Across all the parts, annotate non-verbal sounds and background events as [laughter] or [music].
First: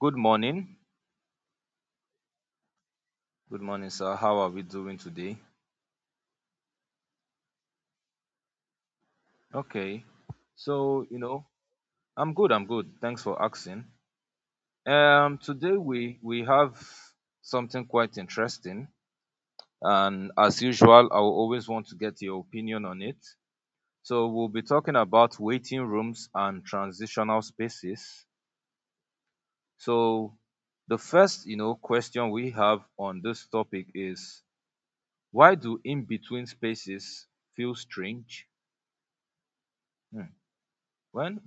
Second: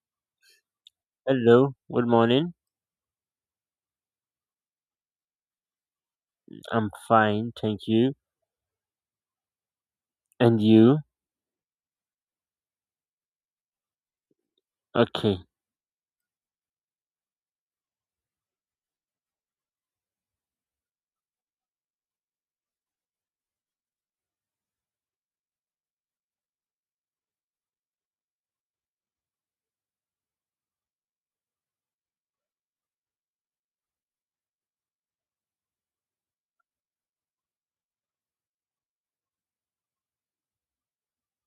Good morning. Hello, good morning. Good morning, sir. How are we doing today? I'm fine, thank you. Okay. And you? So, I'm good. I'm good. Thanks for asking. Okay. Today we have something quite interesting, and as usual, I will always want to get your opinion on it. So, we'll be talking about waiting rooms and transitional spaces. So, the first question we have on this topic is, why do in-between spaces feel strange? Hmm. when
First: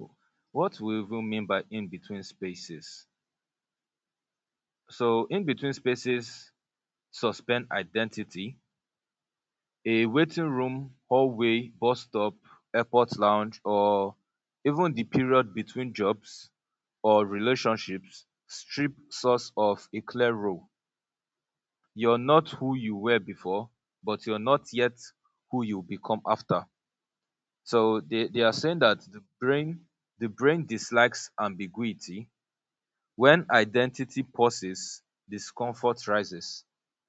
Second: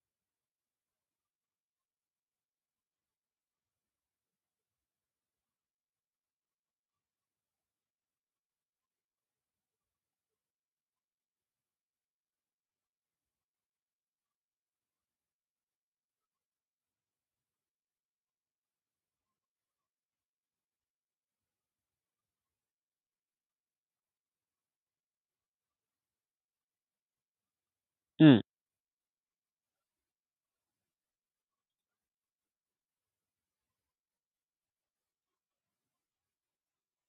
What we even mean by in between spaces. So in between spaces suspend identity: a waiting room, hallway, bus stop, airport lounge, or even the period between jobs or relationships strip source of a clear role. You're not who you were before, but you're not yet who you become after. So they, Mm, they are saying that the brain dislikes ambiguity. When identity pauses, discomfort rises.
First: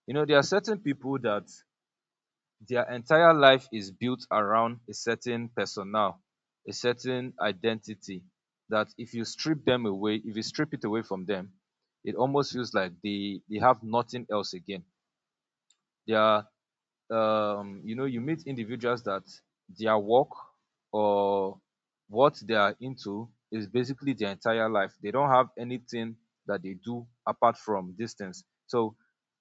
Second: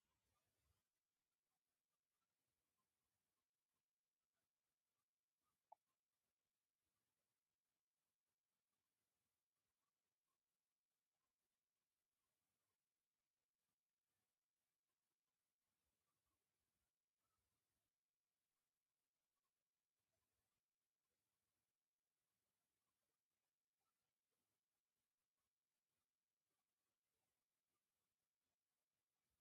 You know, there are certain people that their entire life is built around a certain persona, a certain identity, that if you strip them away, if you strip it away from them, it almost feels like they have nothing else again. They are You meet individuals that their work, or what they are into, is basically their entire life. They don't have anything that they do apart from distance. So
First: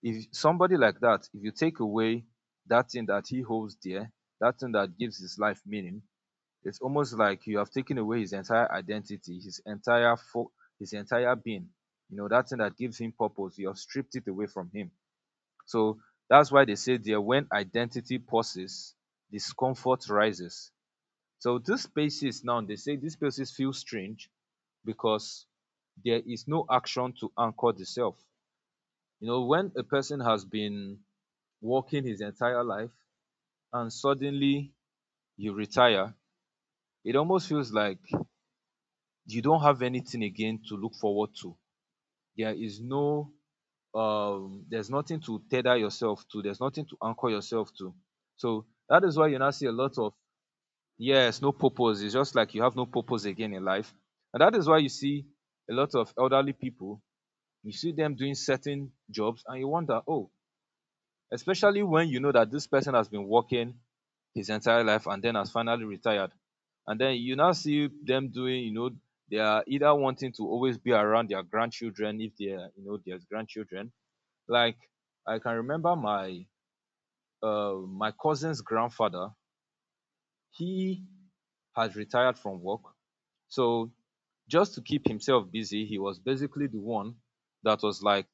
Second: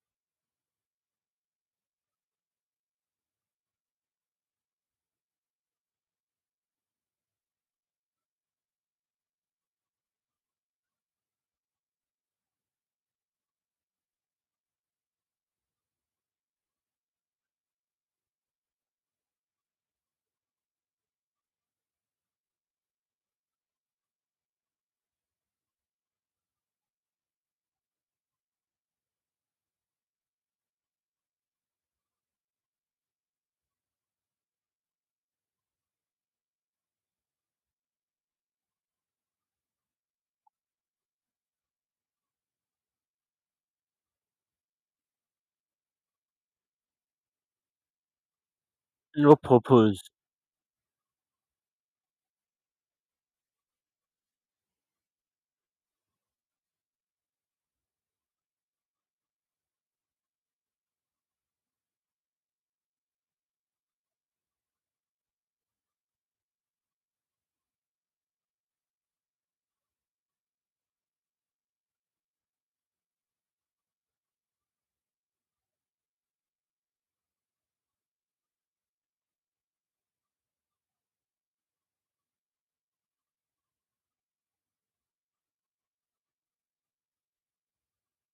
if somebody like that, if you take away that thing that he holds dear, that thing that gives his life meaning, it's almost like you have taken away his entire identity, his his entire being. You know, that thing that gives him purpose, you have stripped it away from him. So that's why they say there, when identity pauses, discomfort rises. So these spaces now, they say these spaces feel strange because there is no action to anchor the self. You know, when a person has been working his entire life and suddenly you retire, it almost feels like you don't have anything again to look forward to. There is no, there's nothing to tether yourself to, there's nothing to anchor yourself to. So that is why no you now see a lot purpose. of, yes, no purpose. It's just like you have no purpose again in life, and that is why you see a lot of elderly people. You see them doing certain jobs and you wonder, oh, especially when you know that this person has been working his entire life and then has finally retired, and then you now see them doing, you know, they are either wanting to always be around their grandchildren, if they are, you know, there's grandchildren. Like, I can remember my my cousin's grandfather. He had retired from work, so just to keep himself busy, he was basically the one that was like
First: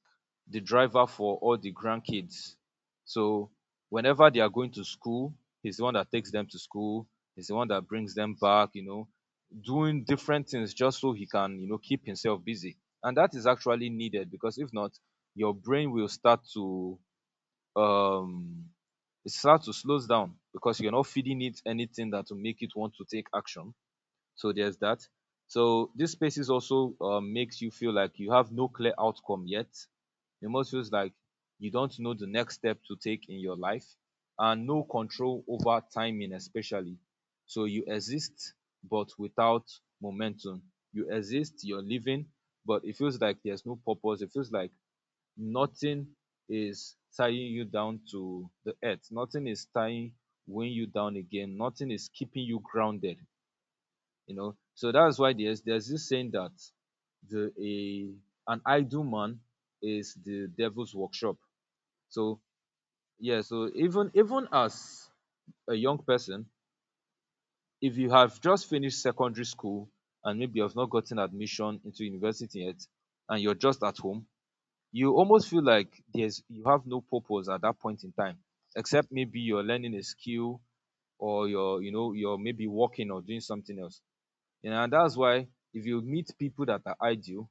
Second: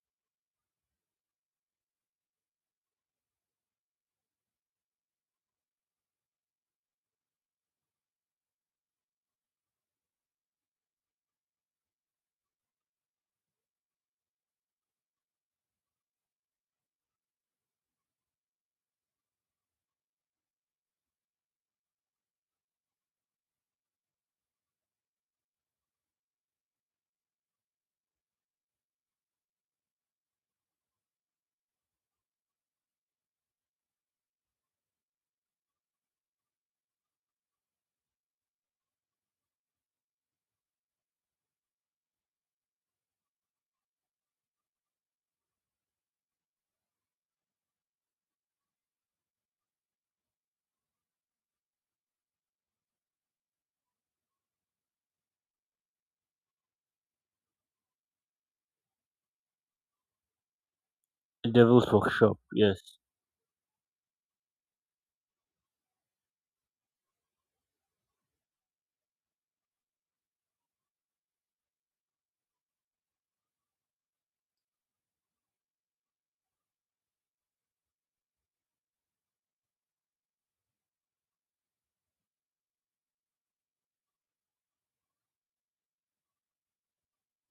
the driver for all the grandkids. So whenever they are going to school, he's the one that takes them to school, he's the one that brings them back, you know, doing different things just so he can, you know, keep himself busy. And that is actually needed, because if not, your brain will start to, um it starts to slow down, because you're not feeding it anything that will make it want to take action. So there's that. So these spaces also makes you feel like you have no clear outcome yet. It almost feels like you don't know the next step to take in your life, and no control over timing especially. So you exist, but without momentum. You exist, you're living, but it feels like there's no purpose. It feels like nothing is tying you down to the earth. Nothing is tying, weighing you down again. Nothing is keeping you grounded. You know, so that's why there's this saying that the a an idle man is the devil's workshop. Devil's workshop, So yes. yeah, so even as a young person, if you have just finished secondary school and maybe you have not gotten admission into university yet, and you're just at home, you almost feel like there's, you have no purpose at that point in time, except maybe you're learning a skill, or you're, you know, you're maybe working or doing something else. And that's why, if you meet people that are ideal,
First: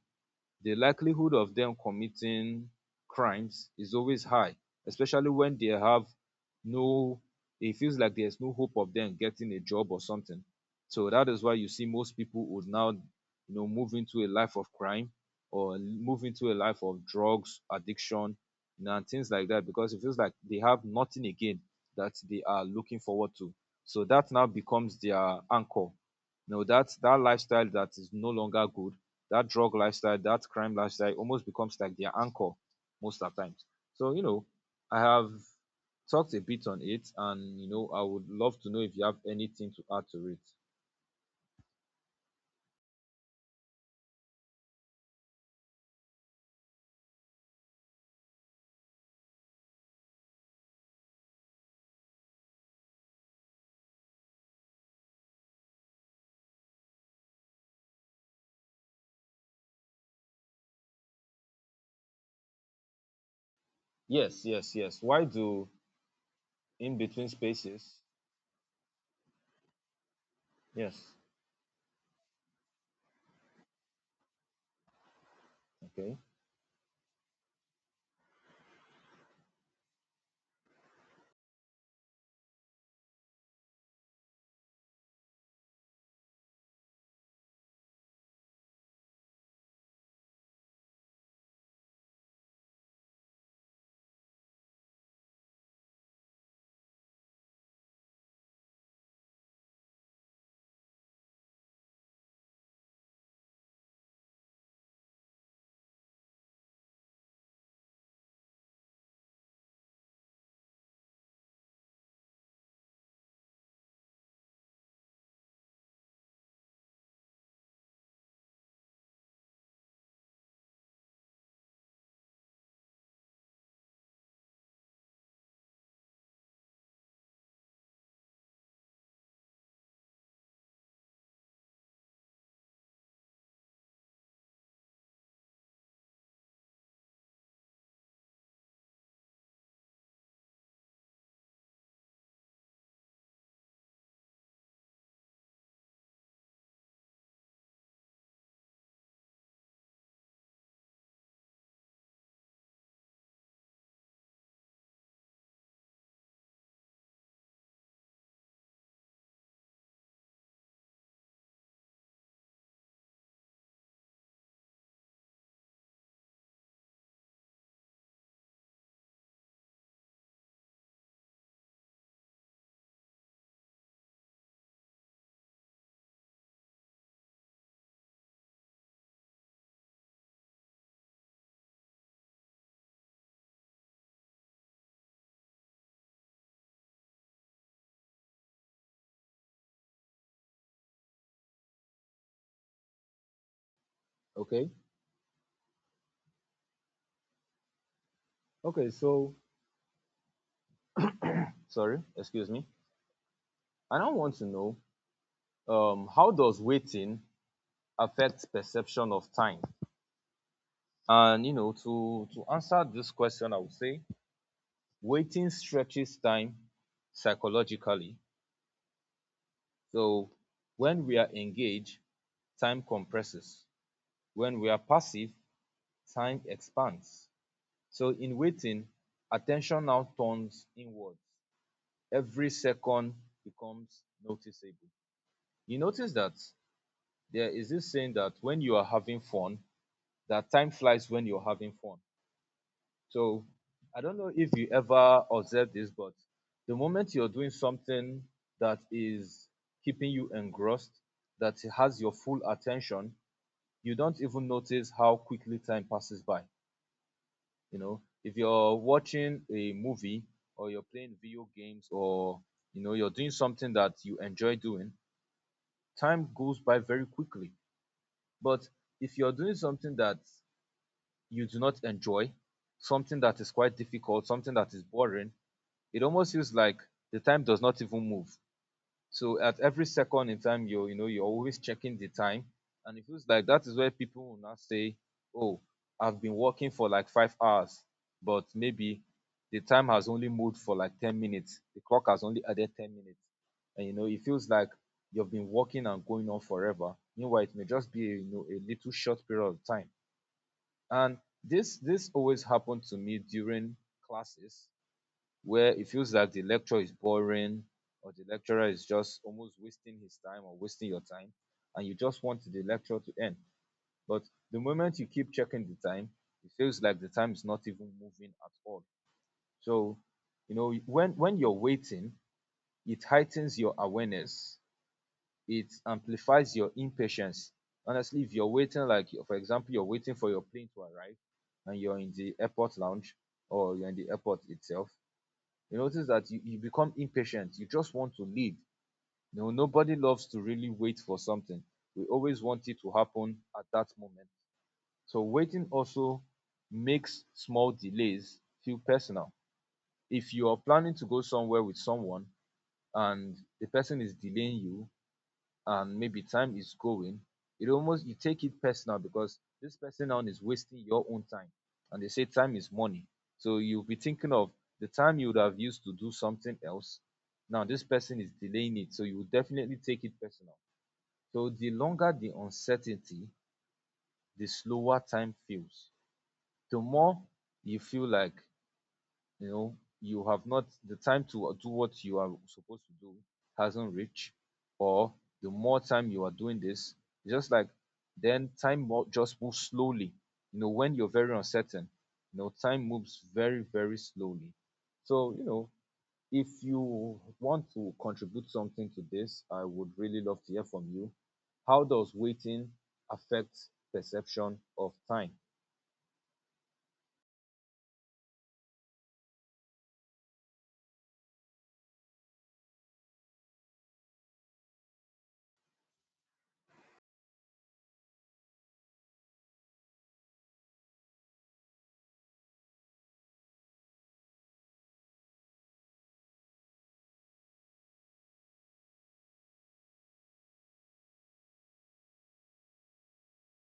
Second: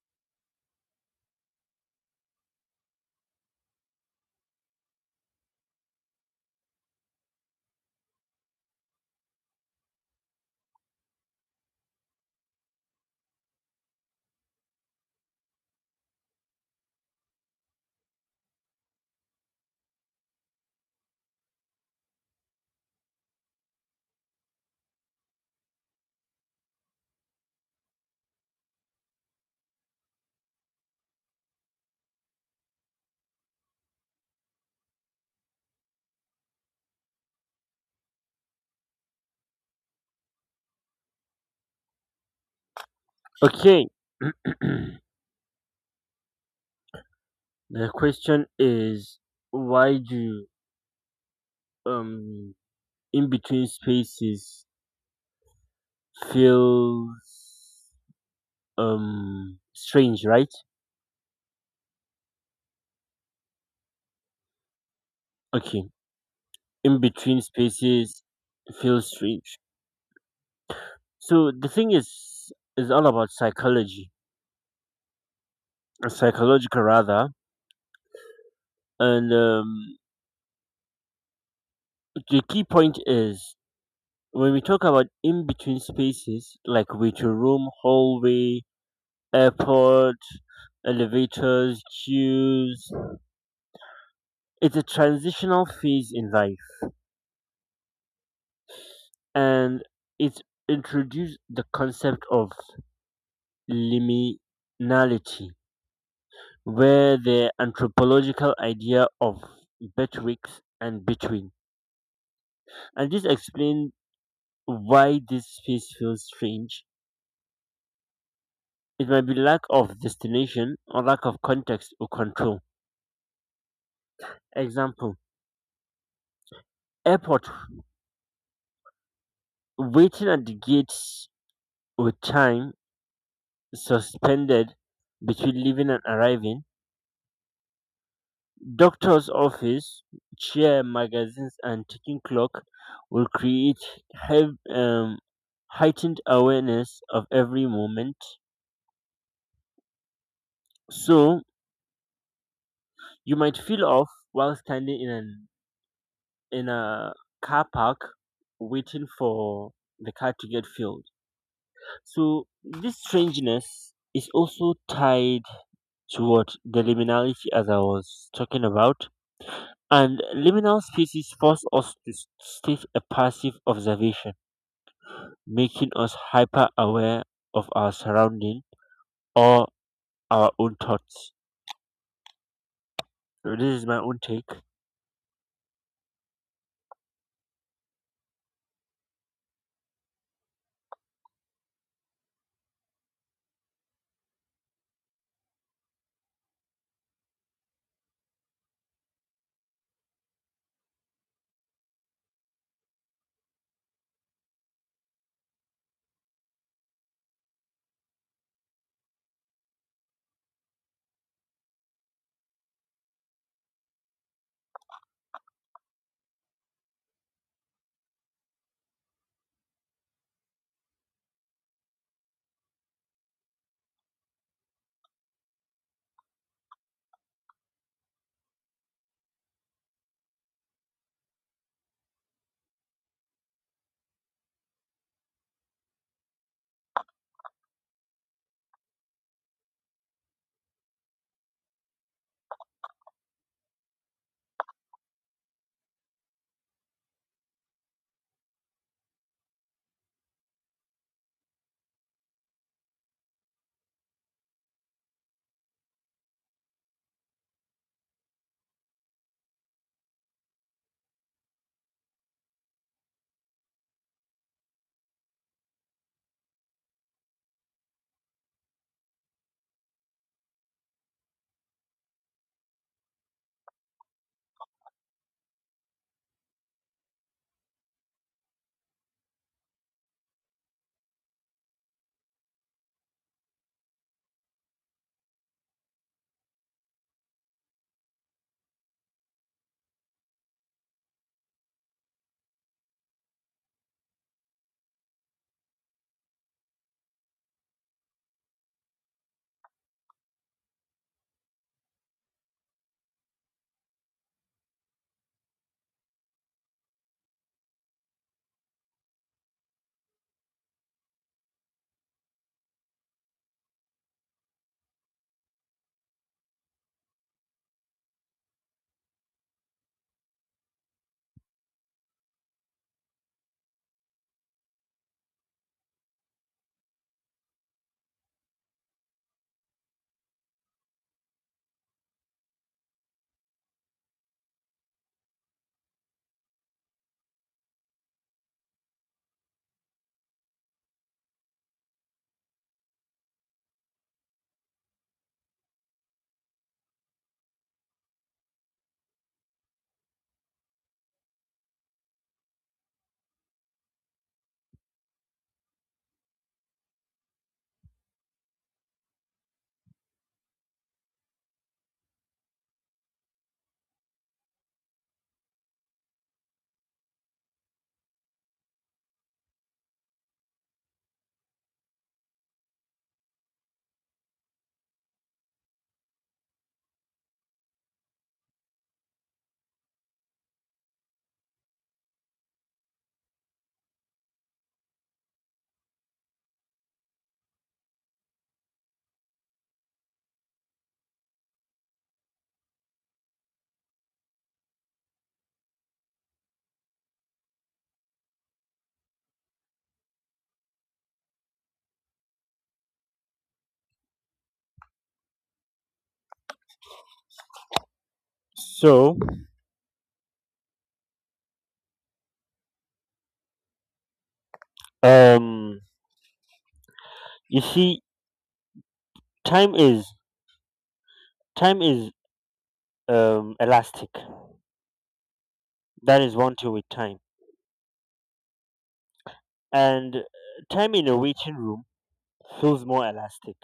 the likelihood of them committing crimes is always high, especially when they have no, it feels like there's no hope of them getting a job or something. So that is why you see most people would now, you know, move into a life of crime, or move into a life of drugs addiction, you know, and things like that, because it feels like they have nothing again that they are looking forward to. So that now becomes their anchor. You know, that that lifestyle that is no longer good, that drug lifestyle, that crime lifestyle almost becomes like their anchor most of the times. So, you know, I have talked a bit on it, and, you know, I would love to know if you have anything to add to it. Okay. [clears throat] The question is, why do um in between spaces feels strange, right? Yes, yes, yes. Why do Okay. in In between between spaces? spaces feels strange. Yes. So the thing is all about psychology. Okay. Psychological, rather. And The key point is, when we talk about in between spaces like waiting room, hallway, airport, elevators, queues, it's a transitional phase in life, and it introduced the concept of liminality, where the anthropological idea of betwixt and between. And this explains why this space feels strange. It might be lack of destination or lack of context or control. Example: airport, waiting at the gates with time suspended between leaving and arriving. Doctor's office, chair, magazines, and ticking clock will create hev- um, heightened awareness of every moment. So you might feel off while standing in a car park waiting for the car to get filled. So this strangeness is also tied to what the liminality, as I was talking about. And liminal spaces force us to stay a passive observation, making us hyper aware of our surrounding or our own thoughts. So this is my own take. Okay. Okay, so sorry, excuse me. I now want to know, how does waiting affect perception of time? And, you know, to answer this question, I would say waiting stretches time psychologically. So when we are engaged, time compresses. When we are passive, time expands. So in waiting, attention now turns inwards. Every second becomes noticeable. You notice that there is this saying that when you are having fun, that time flies when you're having fun. So I don't know if you ever observe this, but the moment you're doing something that is keeping you engrossed, that has your full attention, you don't even notice how quickly time passes by. You know, if you're watching a movie, or you're playing video games, or, you know, you're doing something that you enjoy doing, time goes by very quickly. But if you're doing something that you do not enjoy, something that is quite difficult, something that is boring, it almost feels like the time does not even move. So at every second in time, you're, you know, you're always checking the time, and it feels like that is where people will now say, "Oh, I've been working for like 5 hours, but maybe the time has only moved for like 10 minutes. The clock has only added 10 minutes," and you know it feels like you've been working and going on forever. Meanwhile, it may just be, you know, a little short period of time, and this always happened to me during classes where it feels like the lecture is boring, or the lecturer is just almost wasting his time or wasting your time, and you just want the lecture to end. But the moment you keep checking the time, it feels like the time is not even moving at all. So, you know, when you're waiting, it heightens your awareness. It amplifies your impatience. Honestly, if you're waiting, like for example, you're waiting for your plane to arrive and you're in the airport lounge or you're in the airport itself, you notice that you become impatient. You just want to lead. You know, nobody loves to really wait for something. We always want it to happen at that moment. So waiting also makes small delays feel personal. If you are planning to go somewhere with someone and the person is delaying you, and maybe time is going, it almost, you take it personal, because this person now is wasting your own time. And they say time is money. So you'll be thinking of the time you would have used to do something else. Now this person is delaying it. So you will definitely take it personal. So the longer the uncertainty, the slower time feels. The more you feel like, you know, you have not, the time to do what you are supposed to do hasn't reached, or the more time you are doing this, just like, then time just moves slowly. You know, when you're very uncertain, you know, time moves very, very slowly. So, you know, if you want to contribute something to this, I would really love to hear from you. How does waiting affect perception of time? So um you see, time is time is elastic. That is one thing with time. And time in a waiting room feels more elastic.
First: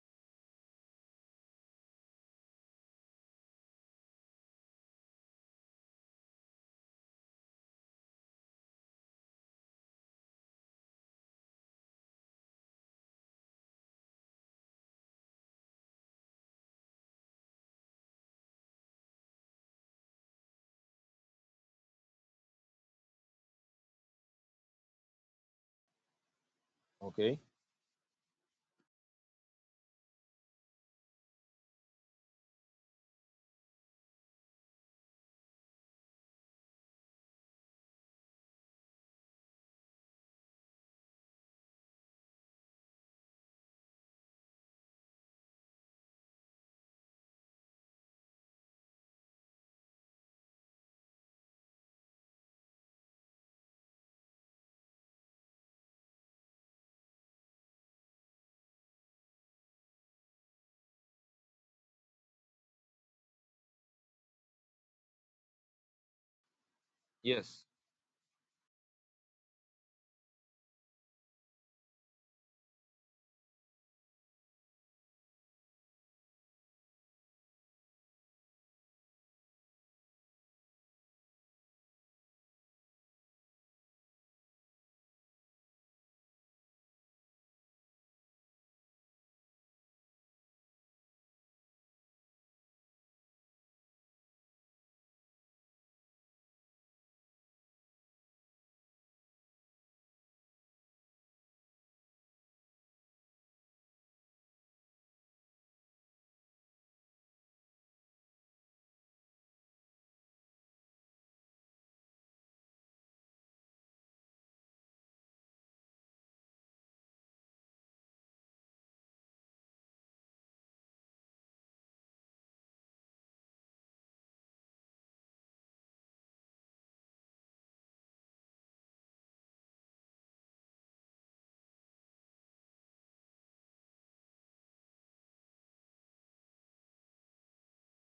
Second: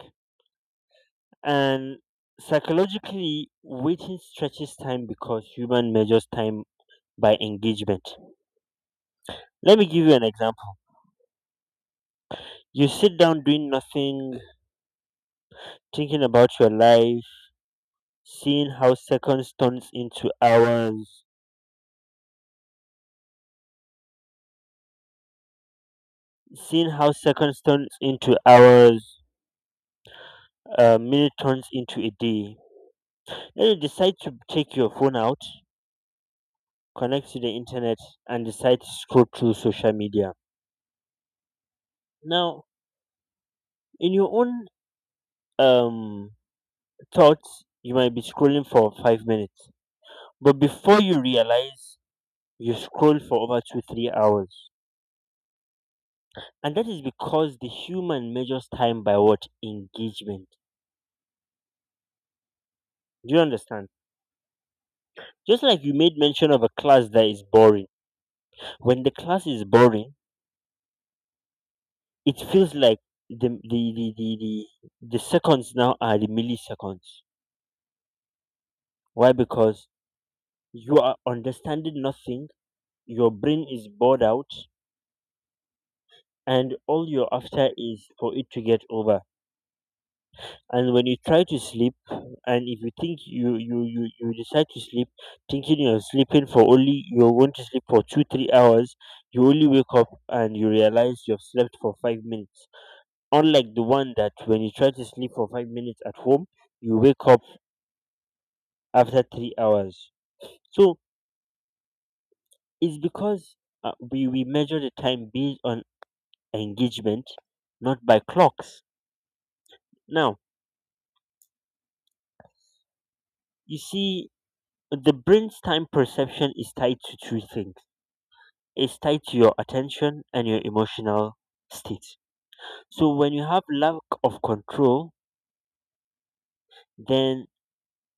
And psychologically, waiting stretches time because human measures time by engagement. Let me give you an example. You sit down doing nothing, thinking about your life, seeing how seconds turns into hours, seeing how Okay. seconds turns into hours, a minute turns into a day. Then you decide to take your phone out, connect to the internet, and decide to scroll through social media. Now, in your own um thought, you might be scrolling for 5 minutes. But before you realize, you scroll for over two, 3 hours. And that is because the human measures time by what? Engagement. Do you understand? Just like you made mention of a class that is Yes, boring. When the class is boring, it feels like the the the the, the, the seconds now are the milliseconds. Why? Because you are understanding nothing, your brain is bored out, and all you're after is for it to get over. And when you try to sleep, and if you think you decide to sleep thinking you're sleeping for only, you're going to sleep for 2 3 hours, you only wake up and you realize you've slept for 5 minutes, unlike the one that when you try to sleep for 5 minutes at home, you wake up after 3 hours. So it's because we measure the time based on engagement, not by clocks. Now, you see, the brain's time perception is tied to two things, is tied to your attention and your emotional state. So when you have lack of control, then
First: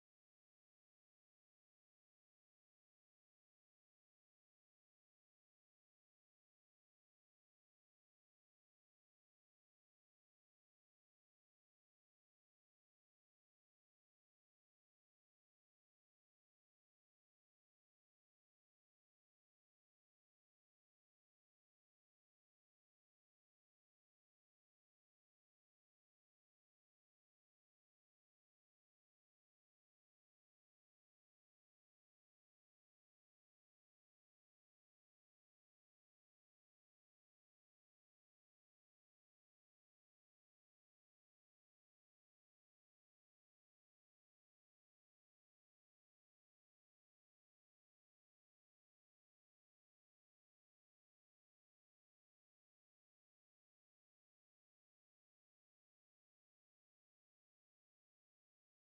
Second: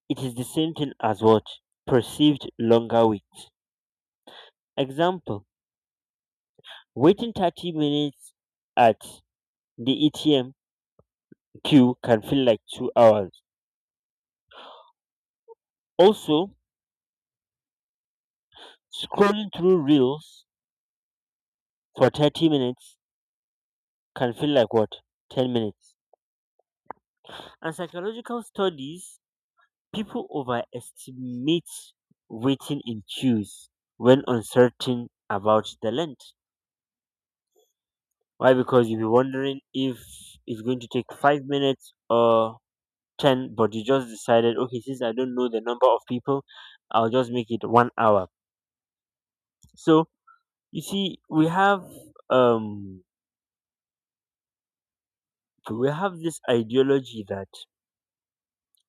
it is the same thing as what? Perceived longer wait. Example, waiting 30 minutes at the ATM queue can feel like 2 hours. Also, scrolling through reels for 30 minutes can feel like what? 10 minutes. And psychological studies: people overestimate waiting in queues when uncertain about the length. Why? Because you'll be wondering if it's going to take 5 minutes or 10, but you just decided, okay, since I don't know the number of people, I'll just make it 1 hour. So, you see, um, we have this ideology that,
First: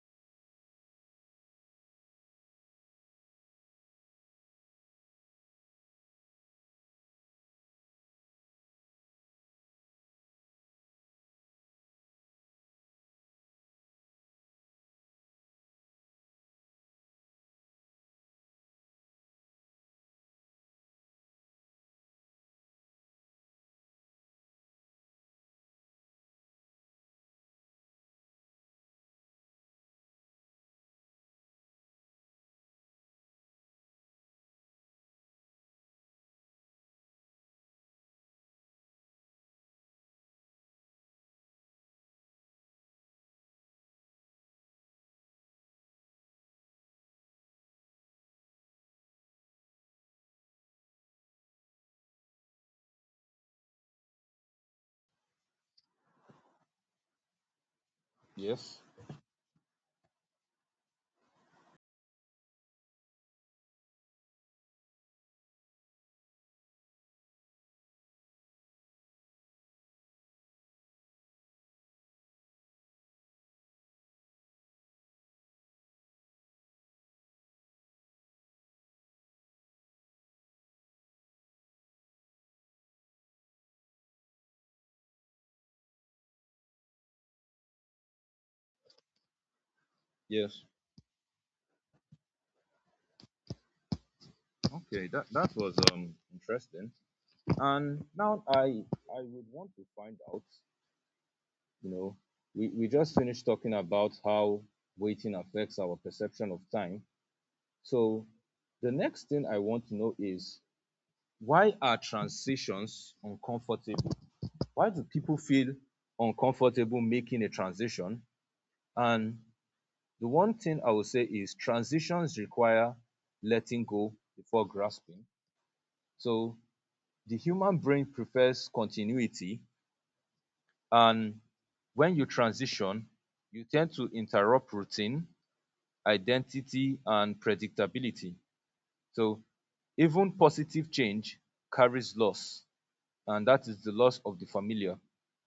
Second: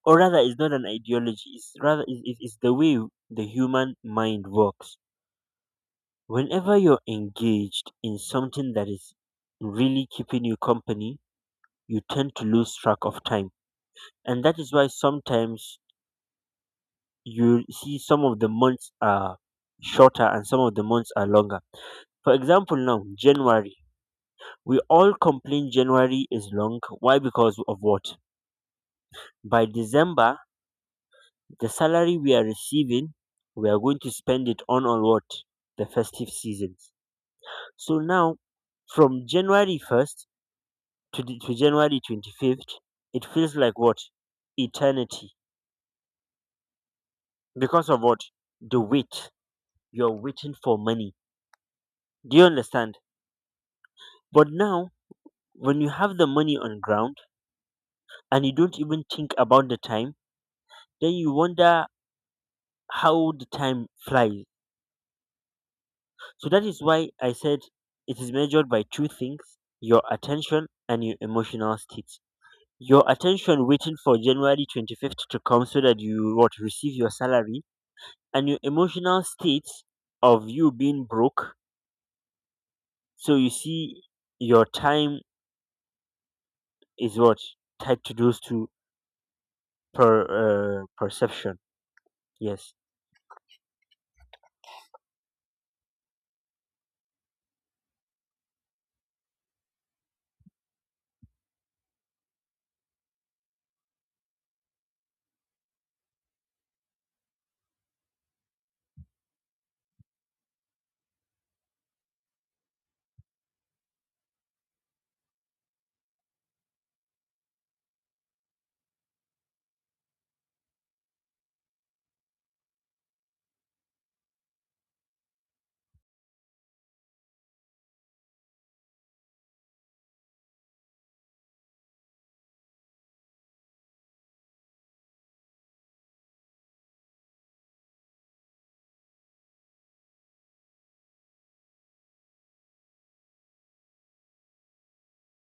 or rather, it's not an ideology, it's rather, it's the way the human mind works. Whenever you're engaged in something that is really keeping you company, you tend to lose track of time. And that is why sometimes you see some of the months are shorter and some of the months are longer. For example, now, January. We all complain January is long. Why? Because of what? By December, the salary we are receiving, we are going to spend it on what? The festive seasons. So now, from January 1st to January 25th, it feels like what? Eternity. Because of what? The wait. You're waiting for money. Do you understand? But now, when you have the money on ground and you don't yes, even think about the time, then you wonder how the time flies. So that is why I said it is measured by two things: your attention and your emotional state. Your attention waiting for January 25th to come so that you what receive your salary, and your emotional state of you being broke. So you see, your time is what tied to those two yes. Perception. Yes. Okay, that was interesting. And now I would want to find out, you know, we just finished talking about how waiting affects our perception of time. So the next thing I want to know is, why are transitions uncomfortable? Why do people feel uncomfortable making a transition? And the one thing I would say is transitions require letting go before grasping. So the human brain prefers continuity, and when you transition you tend to interrupt routine, identity and predictability. So even positive change carries loss, and that is the loss of the familiar.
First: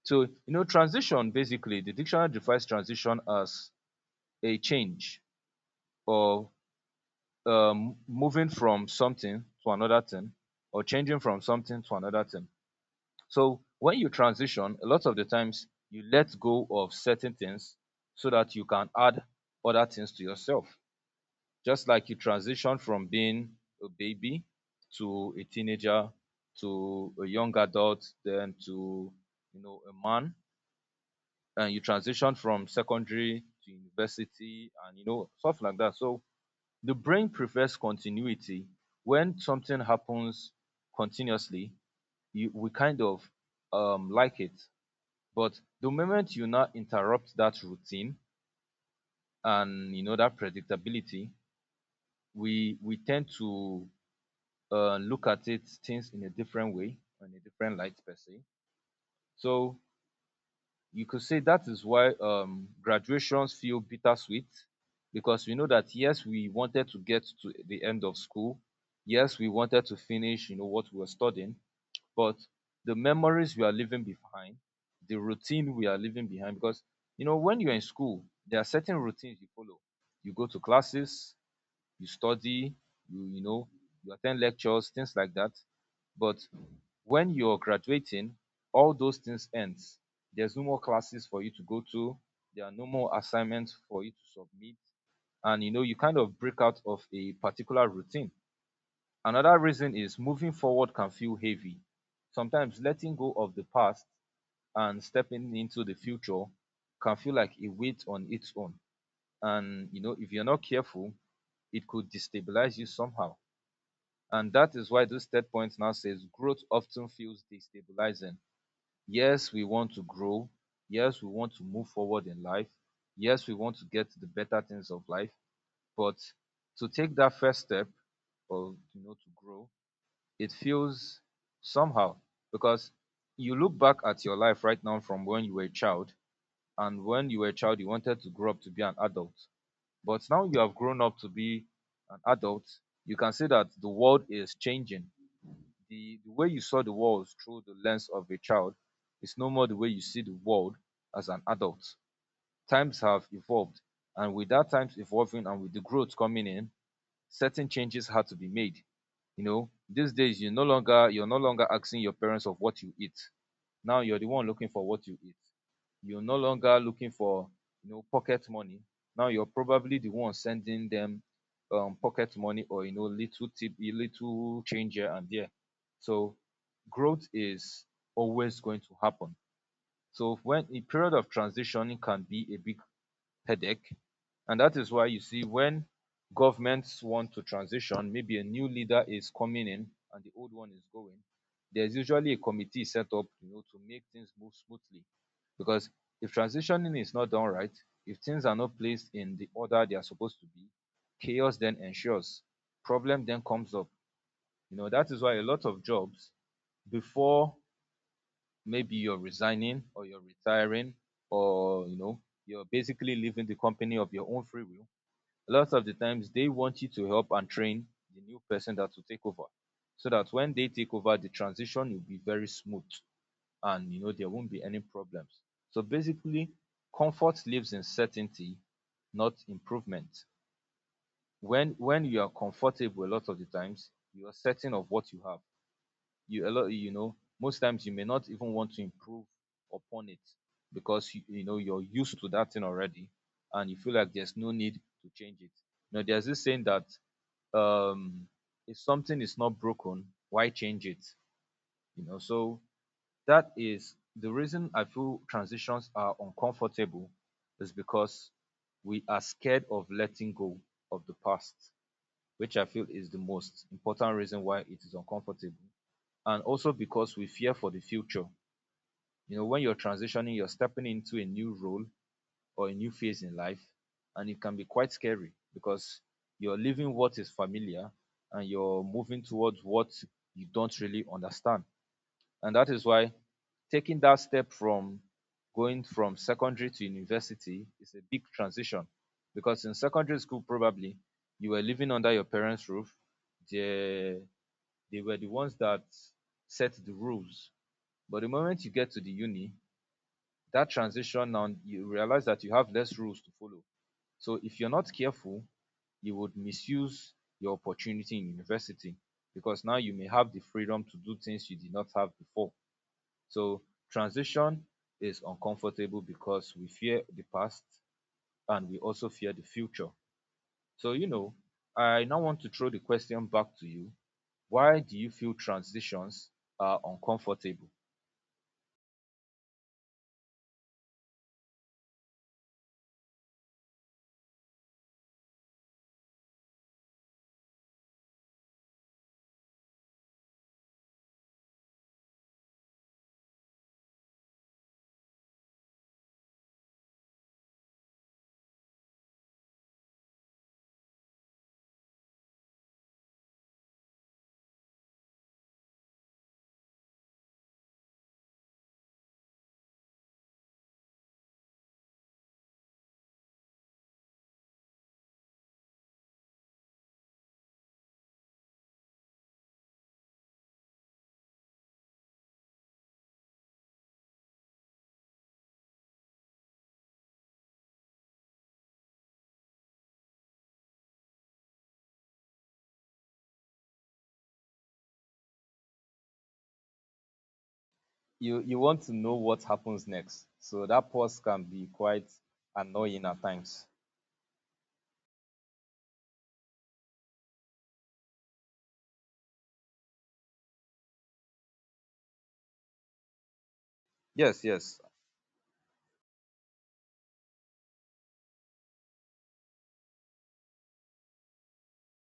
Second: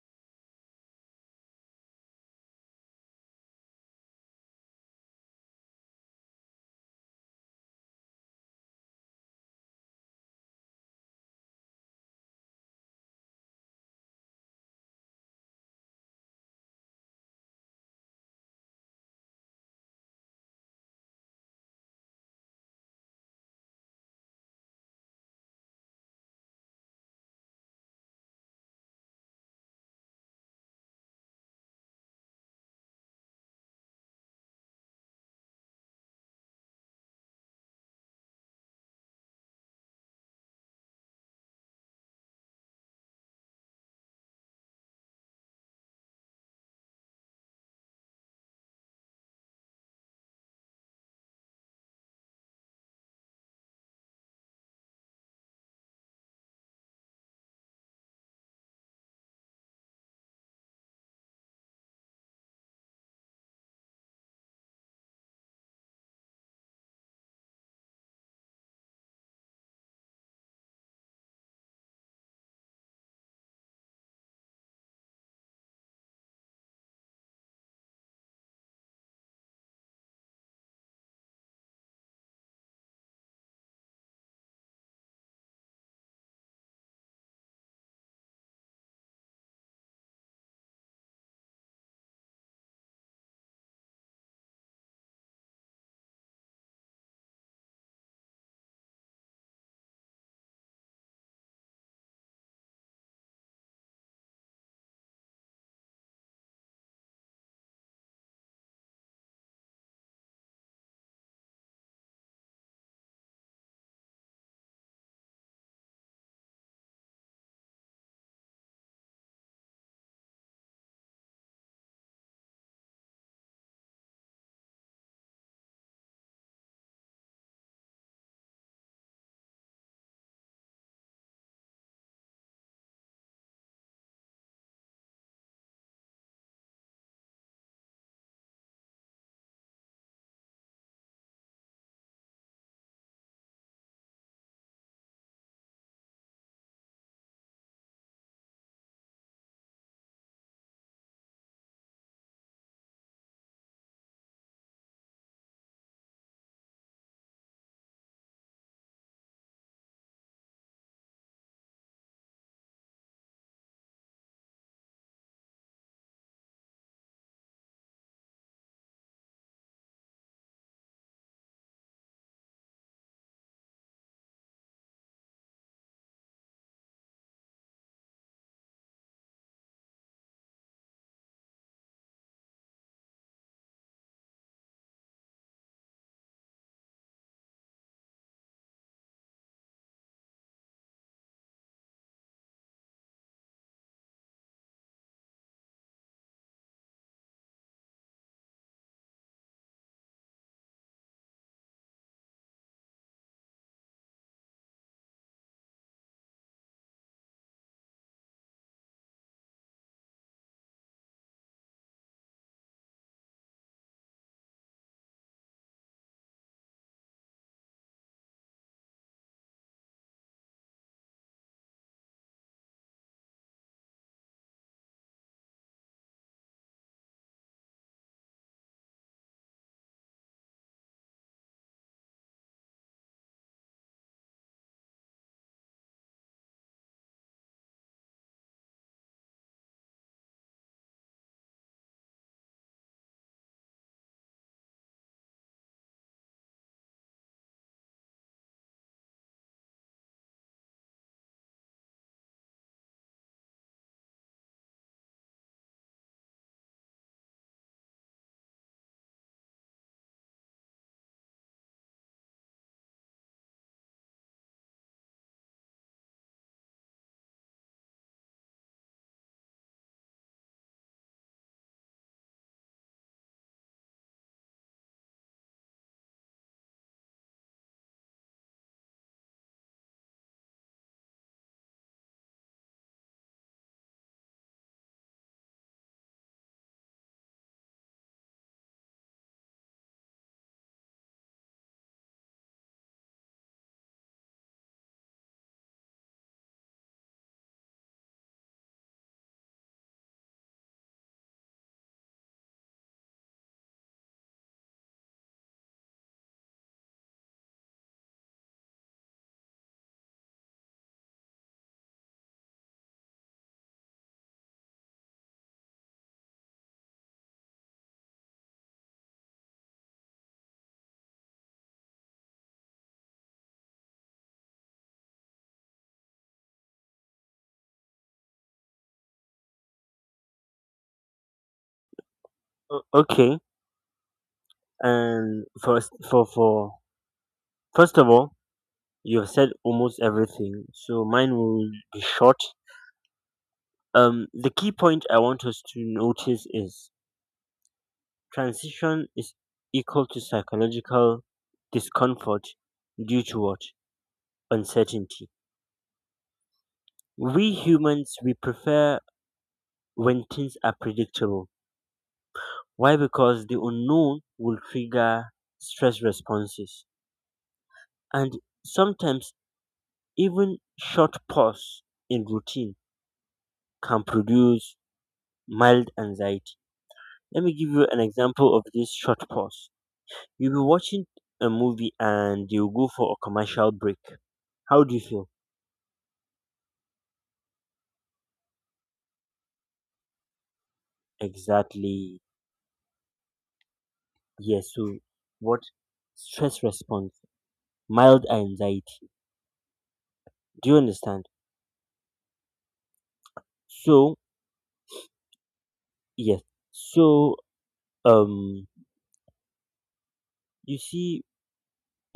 So you know, transition, basically the dictionary defines transition as a change, or moving from something to another thing, or changing from something to another thing. So when you transition, a lot of the times you let go of certain things so that you can add other things to yourself. Just like you transition from being a baby to a teenager to a young adult, then to, you know, a man, and you transition from secondary to university and you know stuff like that. So the brain prefers continuity. When something happens continuously, we kind of like it, but the moment you now interrupt that routine and you know, that predictability, we tend to look at it, things in a different way, in a different light per se. So you could say that is why graduations feel bittersweet, because we know that yes, we wanted to get to the end of school, yes, we wanted to finish, you know, what we were studying, but the memories we are leaving behind, the routine we are leaving behind, because you know, when you're in school, there are certain routines you follow. You go to classes, you study, you know, you attend lectures, things like that. But when you're graduating, all those things end. There's no more classes for you to go to. There are no more assignments for you to submit, and you know, you kind of break out of a particular routine. Another reason is moving forward can feel heavy. Sometimes letting go of the past and stepping into the future can feel like a weight on its own. And you know, if you're not careful, it could destabilize you somehow. And that is why this third point now says growth often feels destabilizing. Yes, we want to grow. Yes, we want to move forward in life. Yes, we want to get the better things of life. But to take that first step, or you know, to grow, it feels somehow, because you look back at your life right now from when you were a child, and when you were a child you wanted to grow up to be an adult, but now you have grown up to be an adult. You can see that the world is changing. The way you saw the world through the lens of a child is no more the way you see the world as an adult. Times have evolved, and with that times evolving and with the growth coming in, certain changes had to be made. You know, these days you're no longer asking your parents of what you eat. Now you're the one looking for what you eat. You're no longer looking for, you know, pocket money. Now you're probably the one sending them pocket money, or you know, little tip, little change here and there. So growth is always going to happen. So when a period of transition can be a big headache. And that is why you see, when governments want to transition, maybe a new leader is coming in and the old one is going, there's usually a committee set up, you know, to make things move smoothly. Because if transitioning is not done right, if things are not placed in the order they are supposed to be, chaos then ensures, problem then comes up. You know, that is why a lot of jobs, before, maybe you're resigning or you're retiring, or you know, you're basically leaving the company of your own free will, a lot of the times they want you to help and train the new person that will take over, so that when they take over, the transition will be very smooth and you know, there won't be any problems. So basically, comfort lives in certainty, not improvement. When you are comfortable, a lot of the times you are certain of what you have. You a lot you know most times you may not even want to improve upon it, because you know you're used to that thing already, and you feel like there's no need to change it. You know, there's this saying that, um if something is not broken, why change it? You know, so that is the reason I feel transitions are uncomfortable, is because we are scared of letting go of the past, which I feel is the most important reason why it is uncomfortable, and also because we fear for the future. You know, when you're transitioning, you're stepping into a new role or a new phase in life, and it can be quite scary because you're leaving what is familiar and you're moving towards what you don't really understand. And that is why taking that step from going from secondary to university is a big transition, because in secondary school, probably you were living under your parents' roof. They, they were the ones that set the rules. But the moment you get to the uni, that transition, now you realize that you have less rules to follow. So if you're not careful, you would misuse your opportunity in university, because now you may have the freedom to do things you did not have before. So transition is uncomfortable because we fear the past and we also fear the future. So you know, I now want to throw the question back to you. Why do you feel transitions are uncomfortable? Okay. And first, for first of all, you have said almost everything. So mine will be short. The key point I want us to notice is, transition is equal to psychological discomfort due to what? Uncertainty. We humans, we prefer when things are predictable. Why? Because the unknown will trigger stress responses. And sometimes even short pause in routine can produce mild anxiety. Let me give you an example of this short pause. You'll be watching a movie and you'll go for a commercial break. How do you feel? You want to know what happens next. So that pause can be quite Exactly. annoying at times. Yes. So, what stress response? Mild anxiety. Do you understand? So, Yes, yes. yes. So um you see,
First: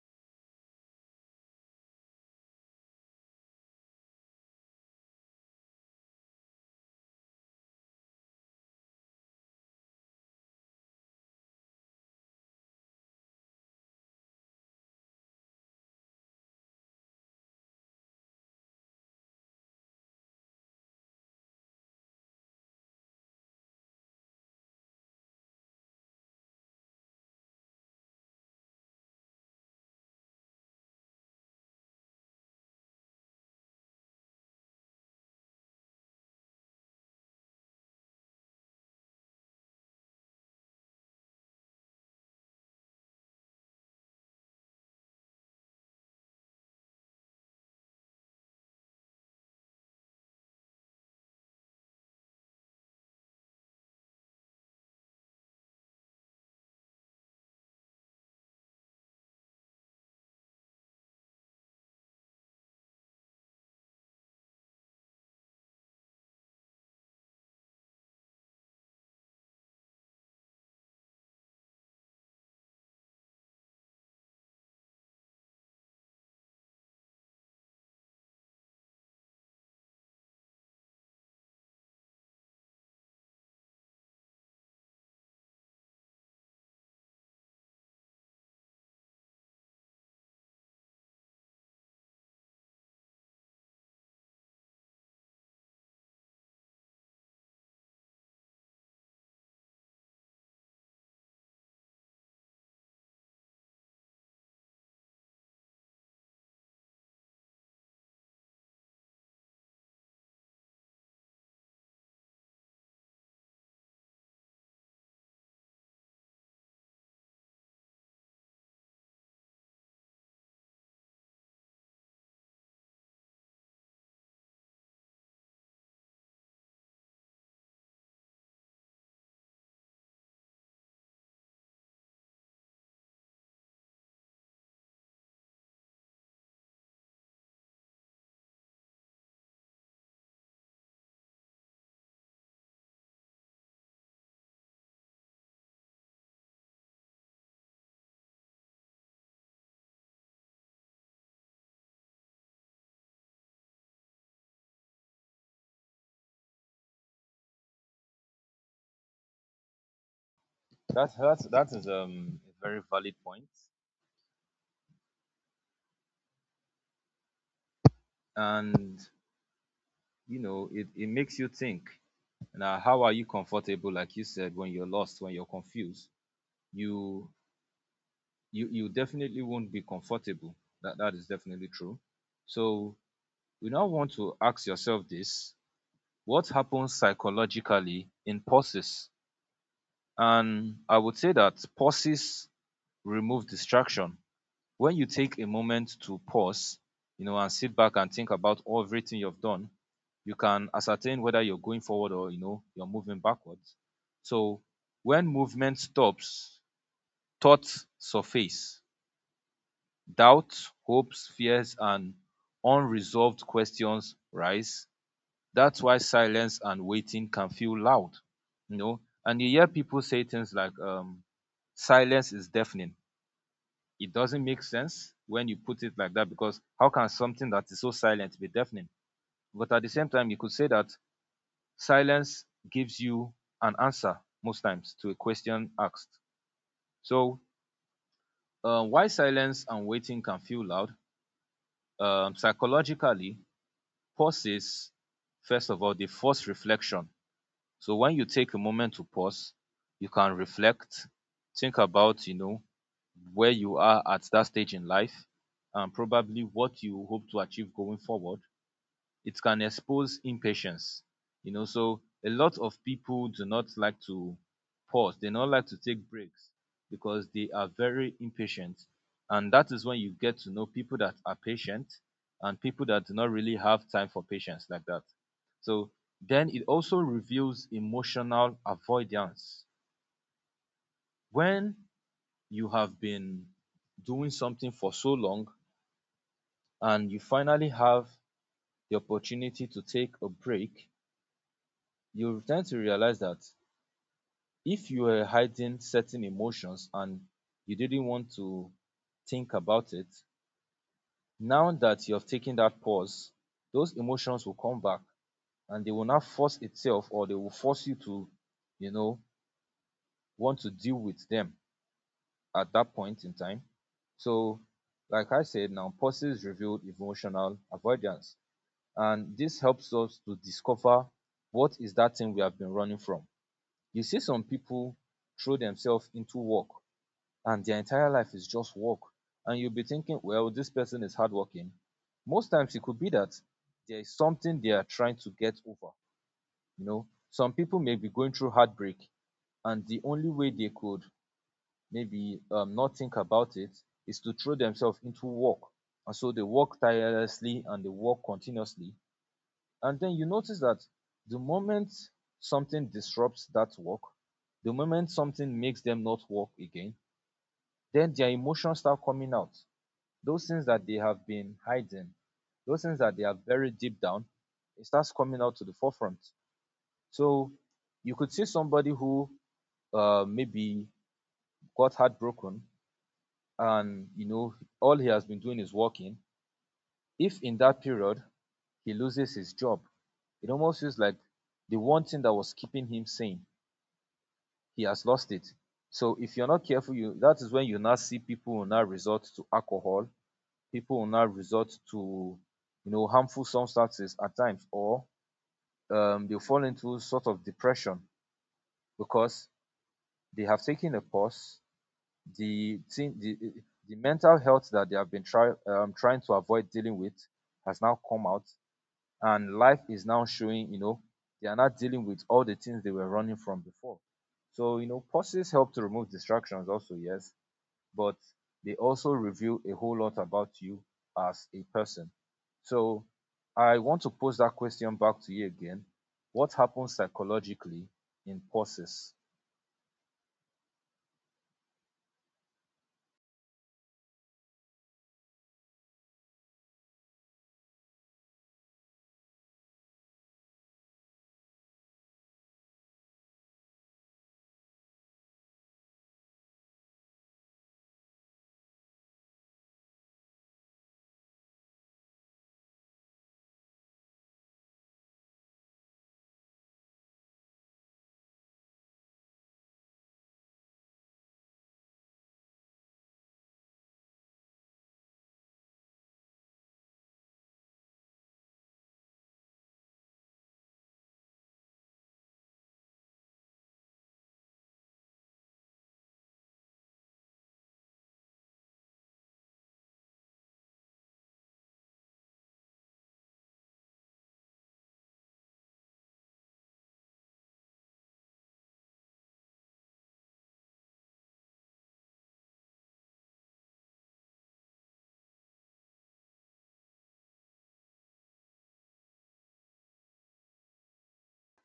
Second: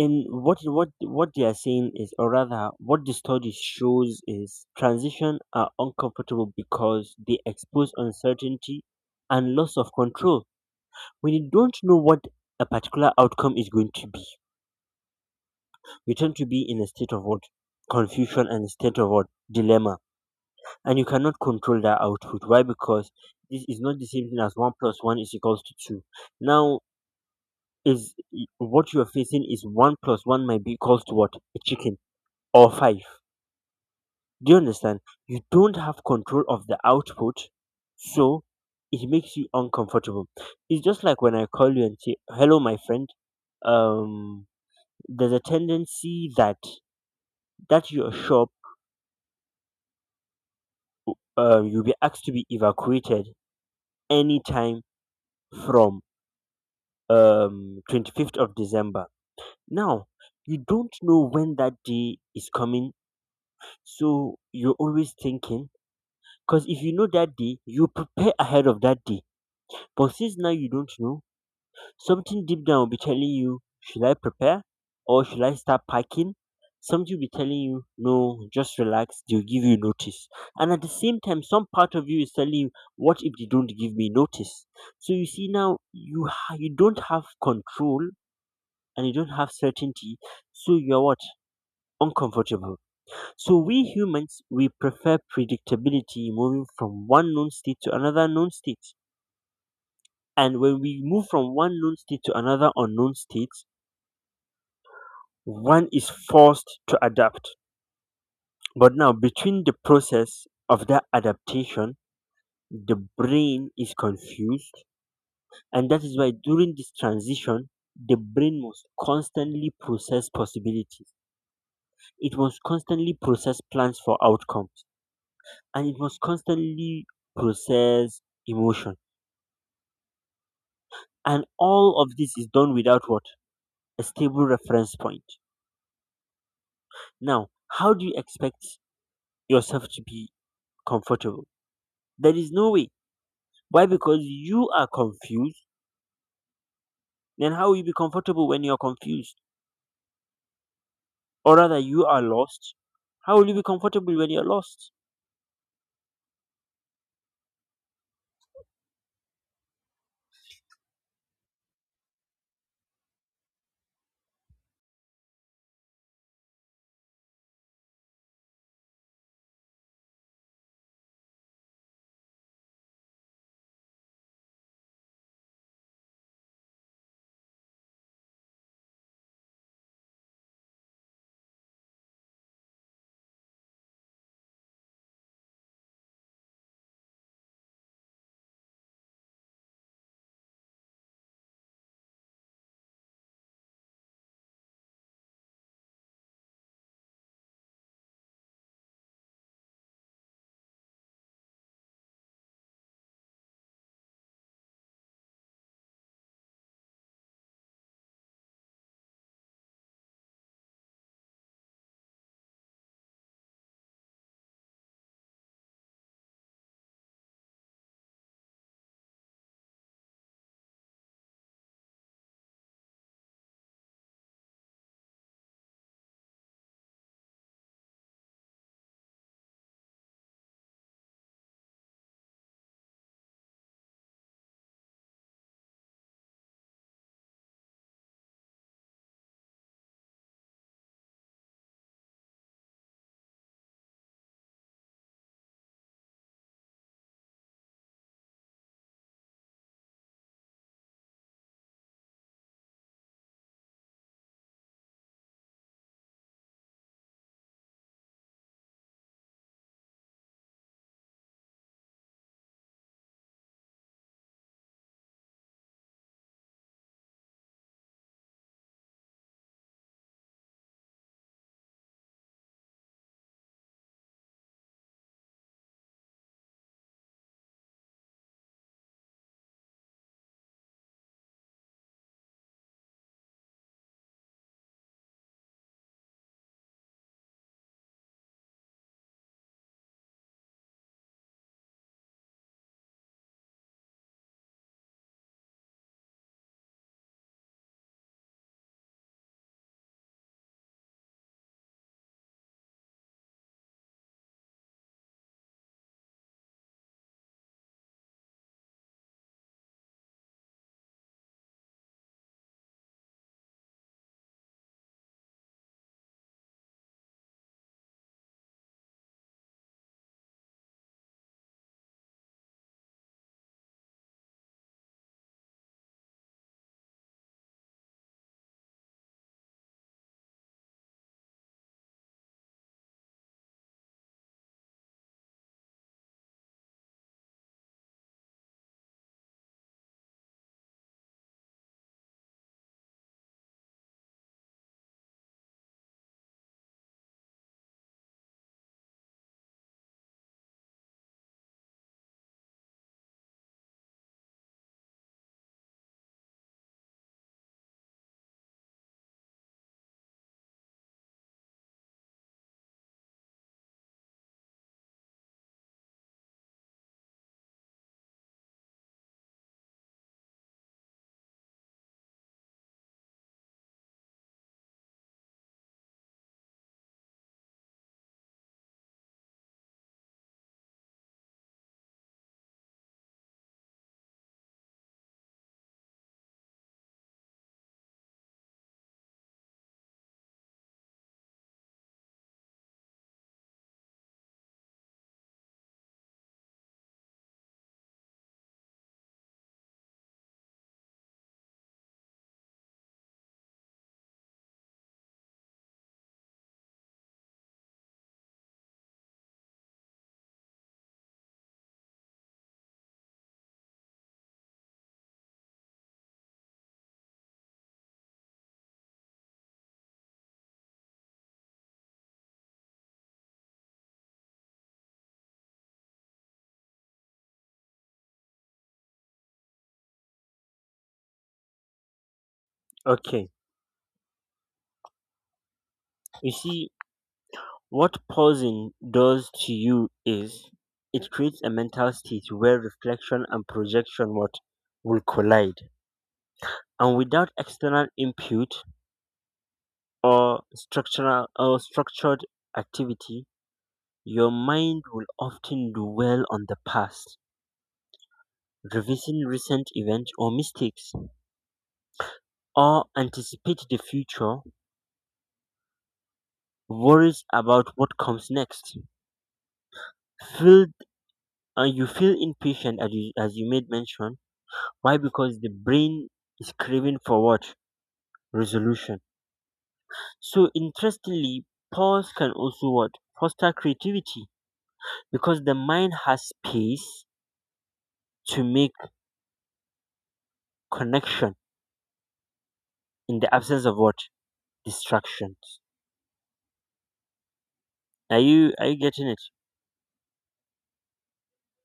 in what they are saying is, or rather what the study shows is, transition are uncomfortable because they expose uncertainty and loss of control. When you don't know what a particular outcome is going to be, you tend to be in a state of what? Confusion. And state of what? Dilemma. And you cannot control that output. Why? Because this is not the same thing as one plus one is equals to two. Now, is what you are facing is, one plus one might be equals to what? A chicken. Or five. Do you understand? You don't have control of the output. So it makes you uncomfortable. It's just like when I call you and say, hello my friend. um there's a tendency that your shop, you'll be asked to be evacuated anytime from 25th of December. Now you don't know when that day is coming. So you're always thinking. Because if you know that day, you prepare ahead of that day. But since now you don't know, something deep down will be telling you, should I prepare or should I start packing? Something will be telling you, no, just relax, they'll give you notice. And at the same time, some part of you is telling you, what if they don't give me notice? So you see now, you don't have control, and you don't have certainty. So you're what? Uncomfortable. So we humans, we prefer predictability, moving from one known state to another known state. And when we move from one known state to another unknown state, one is forced to adapt. But now, between the process of that adaptation, the brain is confused, and that is why during this transition the brain must constantly process possibilities. It must constantly process plans for outcomes, and it must constantly process emotion. And all of this is done without what? A stable reference point. Now, how do you expect yourself to be comfortable? There is no way. Why? Because you are confused. Then how will you be comfortable when you're confused? Or rather, you are lost. How will you be comfortable when you're lost? That that is a very valid point. And you know, it makes you think. Now, how are you comfortable, like you said, when you're lost, when you're confused? You you definitely won't be comfortable. That is definitely true. So you now want to ask yourself this: what happens psychologically in pauses? And I would say that pauses remove distraction. When you take a moment to pause, you know, and sit back and think about everything you've done, you can ascertain whether you're going forward, or you know, you're moving backwards. So when movement stops, thoughts surface. Doubts, hopes, fears, and unresolved questions rise. That's why silence and waiting can feel loud, you know. And you hear people say things like, silence is deafening. It doesn't make sense when you put it like that, because how can something that is so silent be deafening? But at the same time, you could say that silence gives you an answer most times to a question asked. So, why silence and waiting can feel loud? Psychologically, pauses, first of all, they force reflection. So when you take a moment to pause, you can reflect, think about, you know, where you are at that stage in life and probably what you hope to achieve going forward. It can expose impatience. You know, so a lot of people do not like to pause. They don't like to take breaks because they are very impatient. And that is when you get to know people that are patient and people that do not really have time for patience like that. So then it also reveals emotional avoidance. When you have been doing something for so long and you finally have the opportunity to take a break, you tend to realize that if you were hiding certain emotions and you didn't want to think about it, now that you have taken that pause, those emotions will come back, and they will not force itself, or they will force you to, you know, want to deal with them at that point in time. So, like I said, now pauses reveal emotional avoidance. And this helps us to discover what is that thing we have been running from. You see, some people throw themselves into work, and their entire life is just work, and you'll be thinking, well, this person is hardworking. Most times it could be that there is something they are trying to get over. You know, some people may be going through heartbreak, and the only way they could maybe not think about it is to throw themselves into work. And so they work tirelessly and they work continuously, and then you notice that the moment something disrupts that work, the moment something makes them not work again, then their emotions start coming out. Those things that they have been hiding, those things that they are buried deep down, it starts coming out to the forefront. So you could see somebody who, maybe got heartbroken, and you know, all he has been doing is working. If in that period he loses his job, it almost feels like the one thing that was keeping him sane, he has lost it. So if you're not careful, you that is when you now see people will now resort to alcohol, people will now resort to, you know, harmful substances at times, or they fall into sort of depression, because they have taken a pause. The thing, the the mental health that they have been trying to avoid dealing with has now come out, and life is now showing. You know, they are not dealing with all the things they were running from before. So you know, pauses help to remove distractions. Also, yes, but they also reveal a whole lot about you as a person. So I want to pose that question back to you again. What happens psychologically in pauses? Okay. You see, what pausing does to you is, it creates a mental state where reflection and projection, what, will collide. And without external input, or structural or structured activity, your mind will often dwell on the past, revising recent events or mistakes, or anticipate the future, worries about what comes next. Feel You feel impatient as you made mention. Why? Because the brain is craving for what? Resolution. So interestingly, pause can also what? Foster creativity, because the mind has space to make connection in the absence of what? Distractions. Are you getting it?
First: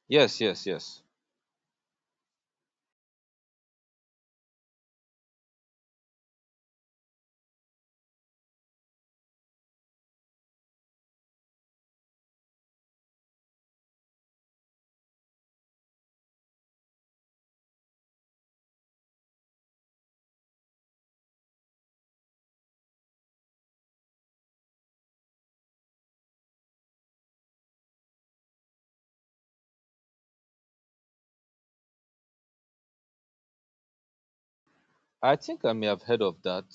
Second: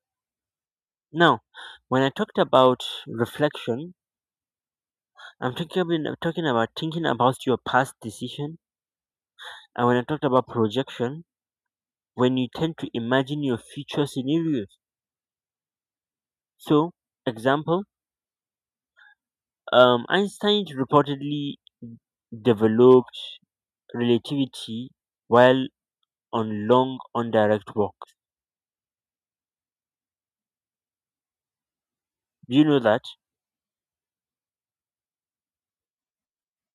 Yes, yes, yes. Now, when I talked about reflection, I'm talking about, thinking about your past decision. And when I talked about projection, when you tend to imagine your future scenarios. So, example, Einstein reportedly developed relativity while on long on direct walks. Do you know that? I think I may have heard of that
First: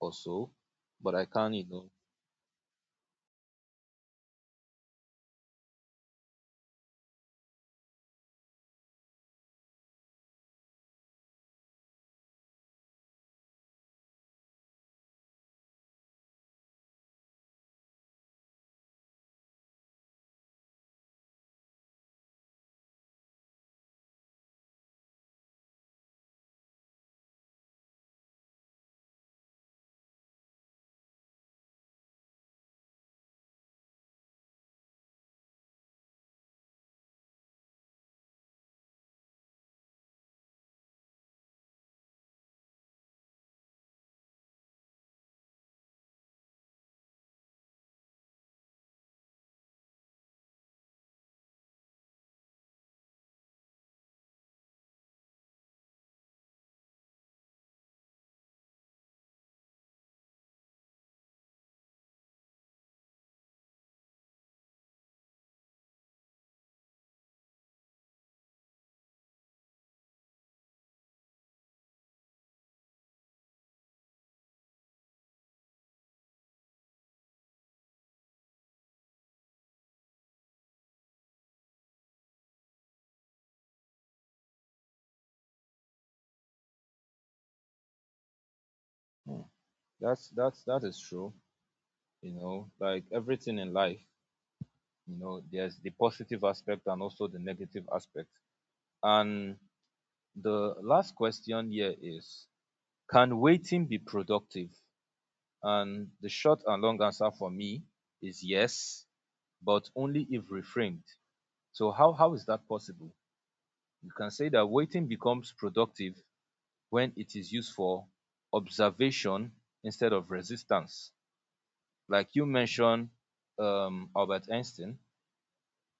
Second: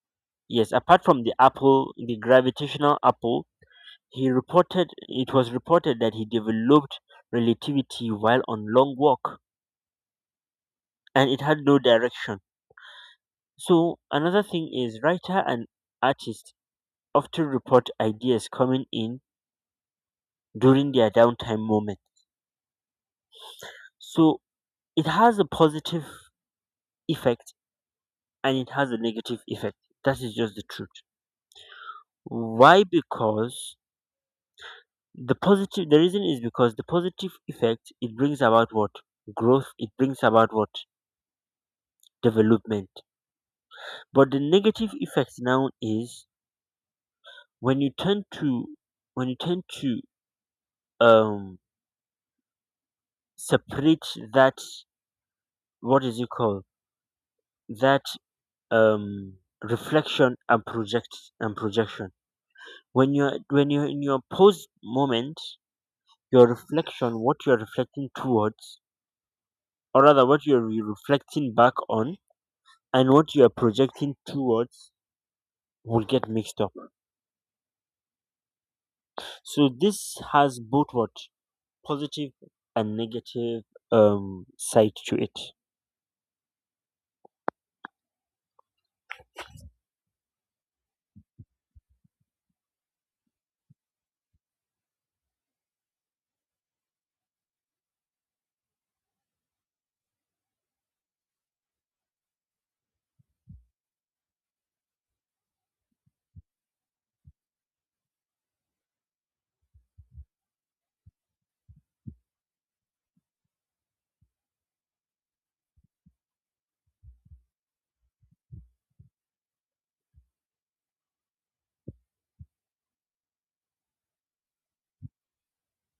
also, Yes, apart but from I the can't, you know. apple, the gravitational apple. He reported, it was reported that he developed relativity while on long walk, and it had no direction. So another thing is, writer and artists often report ideas coming in during their downtime moment. So it has a positive effect and it has a negative effect. That is just the truth. Why? Because the reason is because the positive effect it brings about what? Growth. It brings about what? Development. But the negative effect now is, when you tend to when you tend to um separate that, what is it called, that, um reflection and projection, when you're in your post moment. Your reflection, what you're reflecting towards, or rather what you're reflecting back on, and what you're projecting towards, will get mixed up. So this has both, what, positive and negative side to it. Hmm. That is true. You know, like everything in life, you know, there's the positive aspect and also the negative aspect. And the last question here is, can waiting be productive? And the short and long answer for me is yes, but only if reframed. So how is that possible? You can say that waiting becomes productive when it is used for observation instead of resistance. Like you mentioned Albert Einstein.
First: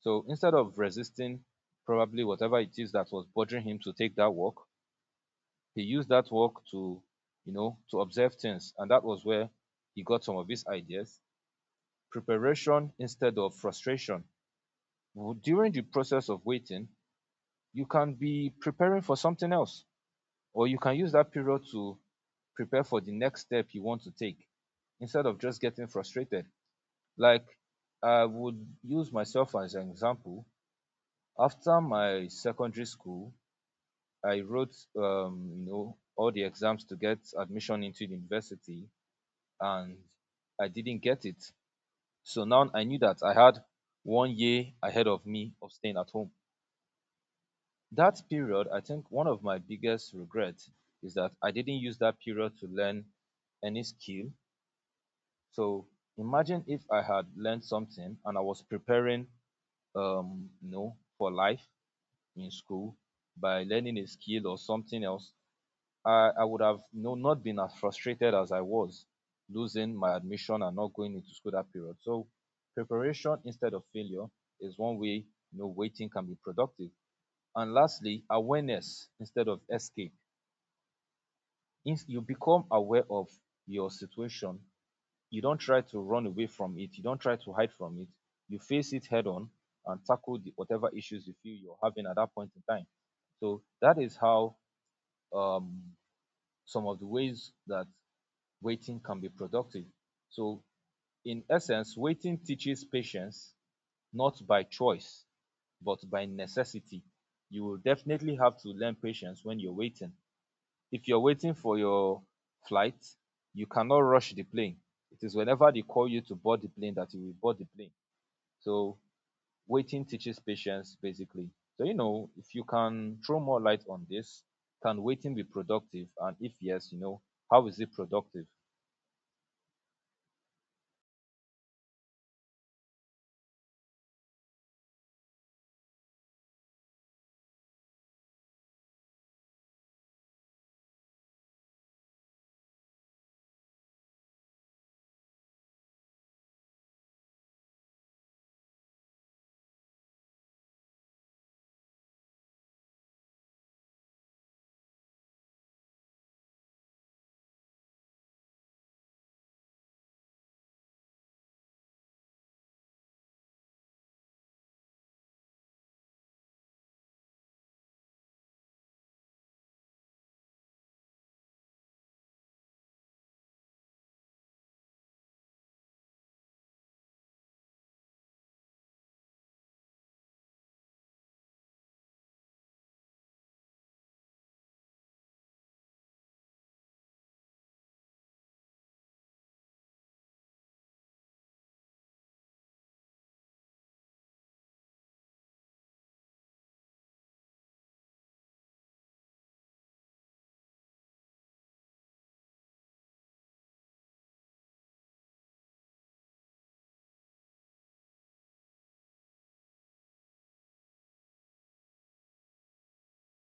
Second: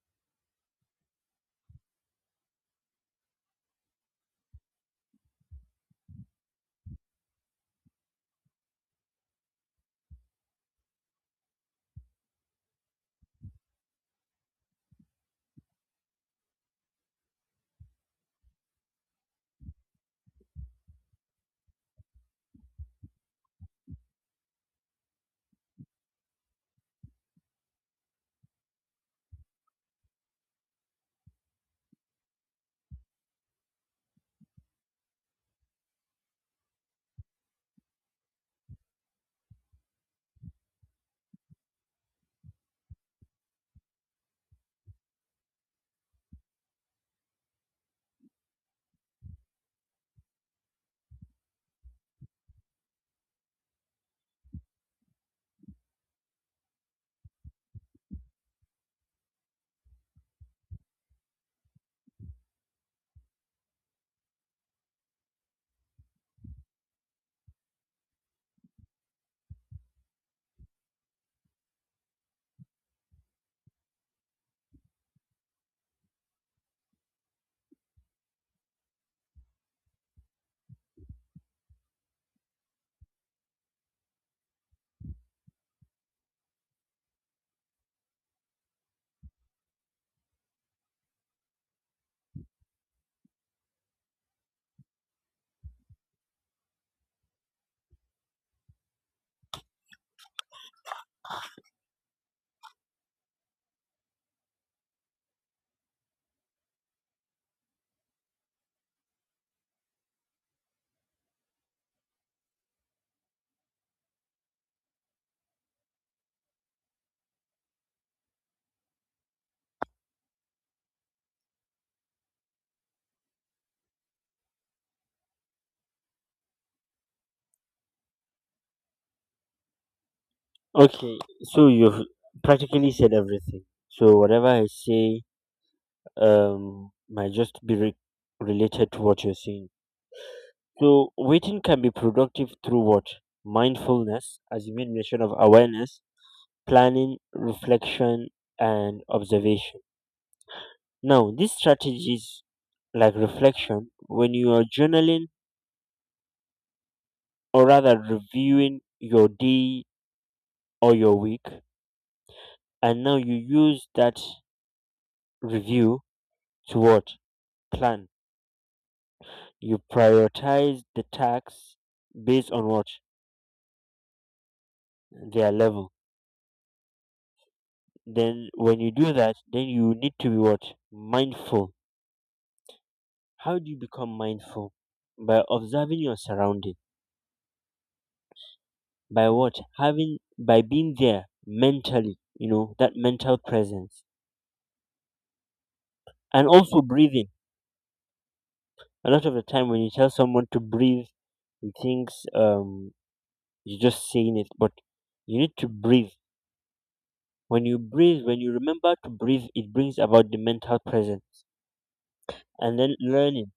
So instead of resisting probably whatever it is that was bothering him to take that walk, he used that walk to, you know, to observe things. And that was where he got some of his ideas preparation instead of frustration. During the process of waiting, you can be preparing for something else, or you can use that period to prepare for the next step you want to take instead of just getting frustrated. Like, I would use myself as an example. After my secondary school, I wrote, you know, all the exams to get admission into the university, and I didn't get it. So now I knew that I had 1 year ahead of me of staying at home. That period, I think one of my biggest regrets is that I didn't use that period to learn any skill. So imagine if I had learned something and I was preparing, you know, for life in school by learning a skill or something else I would have you know, not been as frustrated as I was losing my admission and not going into school that period. So preparation instead of failure is one way you know waiting can be productive. And lastly, awareness instead of escape. If you become aware of your situation, you don't try to run away from it, you don't try to hide from it, you face it head on and tackle the, whatever issues you feel you're having at that point in time. So that is how um, some of the ways that waiting can be productive. So, in essence, waiting teaches patience not by choice, but by necessity. You will definitely have to learn patience when you're waiting. If you're waiting for your flight, you cannot rush the plane. It is whenever they call you to board the plane that you will board the plane. So, waiting teaches patience basically. So, you know, if you can throw more light on this, can waiting be productive? And if yes, you know, how is it productive? Okay, so you've practically said everything. So whatever I say might just be related to what you're saying. So waiting can be productive through what? Mindfulness, as you made mention, of awareness, planning, reflection, and observation. Now, these strategies, like reflection, when you are journaling or rather reviewing your day or your week, and now you use that review to what? Plan. You prioritize the tasks based on what? Their level. Then when you do that, then you need to be what? Mindful. How do you become mindful? By observing your surrounding, by what? Having, by being there mentally, you know, that mental presence, and also breathing. A lot of the time when you tell someone to breathe, he thinks you're just saying it, but you need to breathe. When you breathe, when you remember to breathe, it brings about the mental presence, and then learning.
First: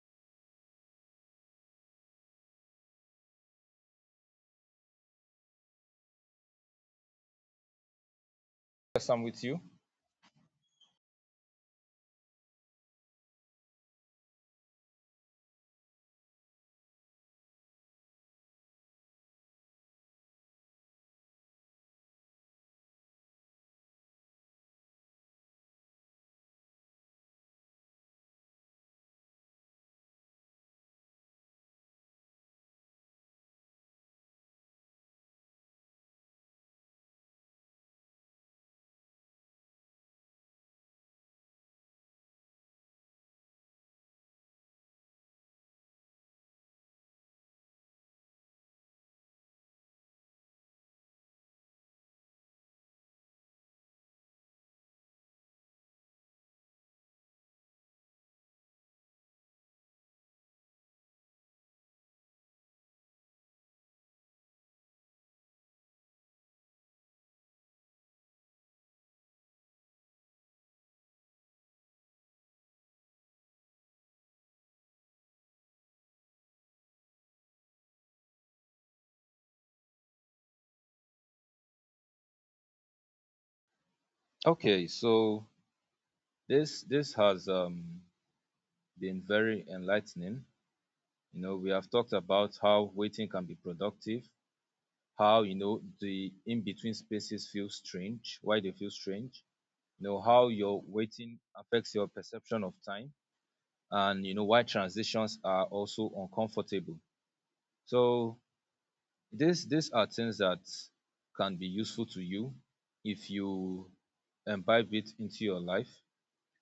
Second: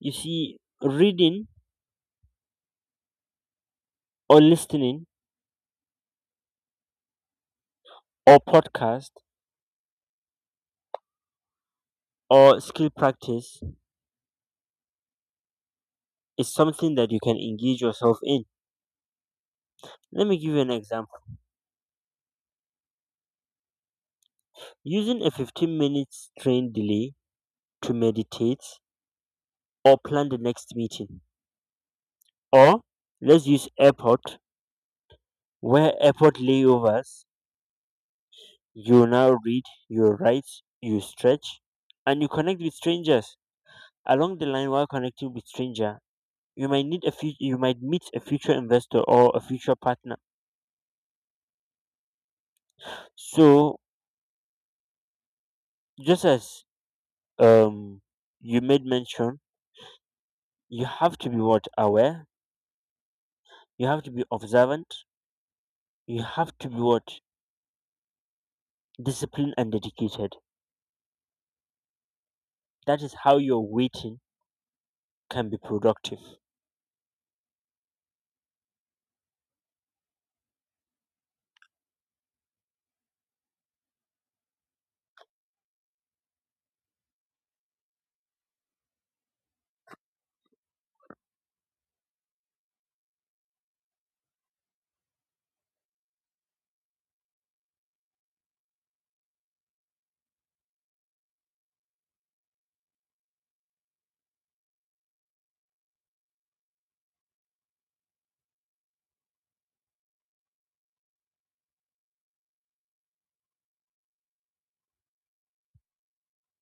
You see, reading or listening or Yes, podcast I'm with you. or skill practice is something that you can engage yourself in. Let me give you an example. Using a 15 minutes train delay to meditate or plan the next meeting. Or let's use airport, where airport layovers, you now read, you write, you stretch, and you connect with strangers. Along the line, while connecting with stranger, you might meet a future investor or a future partner. So just as um you made mention, you have to be what? Aware. You have to be observant. You have to be what? Disciplined and dedicated. That is how your waiting can be productive. Okay, so this has been very enlightening. You know, we have talked about how waiting can be productive, how you know the in between spaces feel strange, why they feel strange. You know how your waiting affects your perception of time, and you know why transitions are also uncomfortable. So this these are things that can be useful to you if you imbibe it into your life.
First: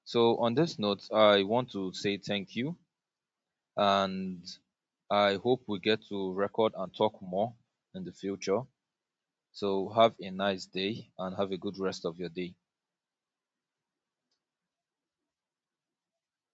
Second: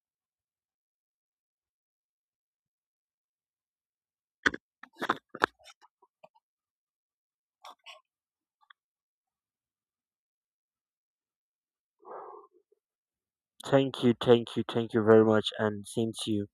So on this note, I want to say thank you and I hope we get to record and talk more in the future. So have a nice day and have a good rest of your day. Thank you, thank you, thank you very much, and same to you.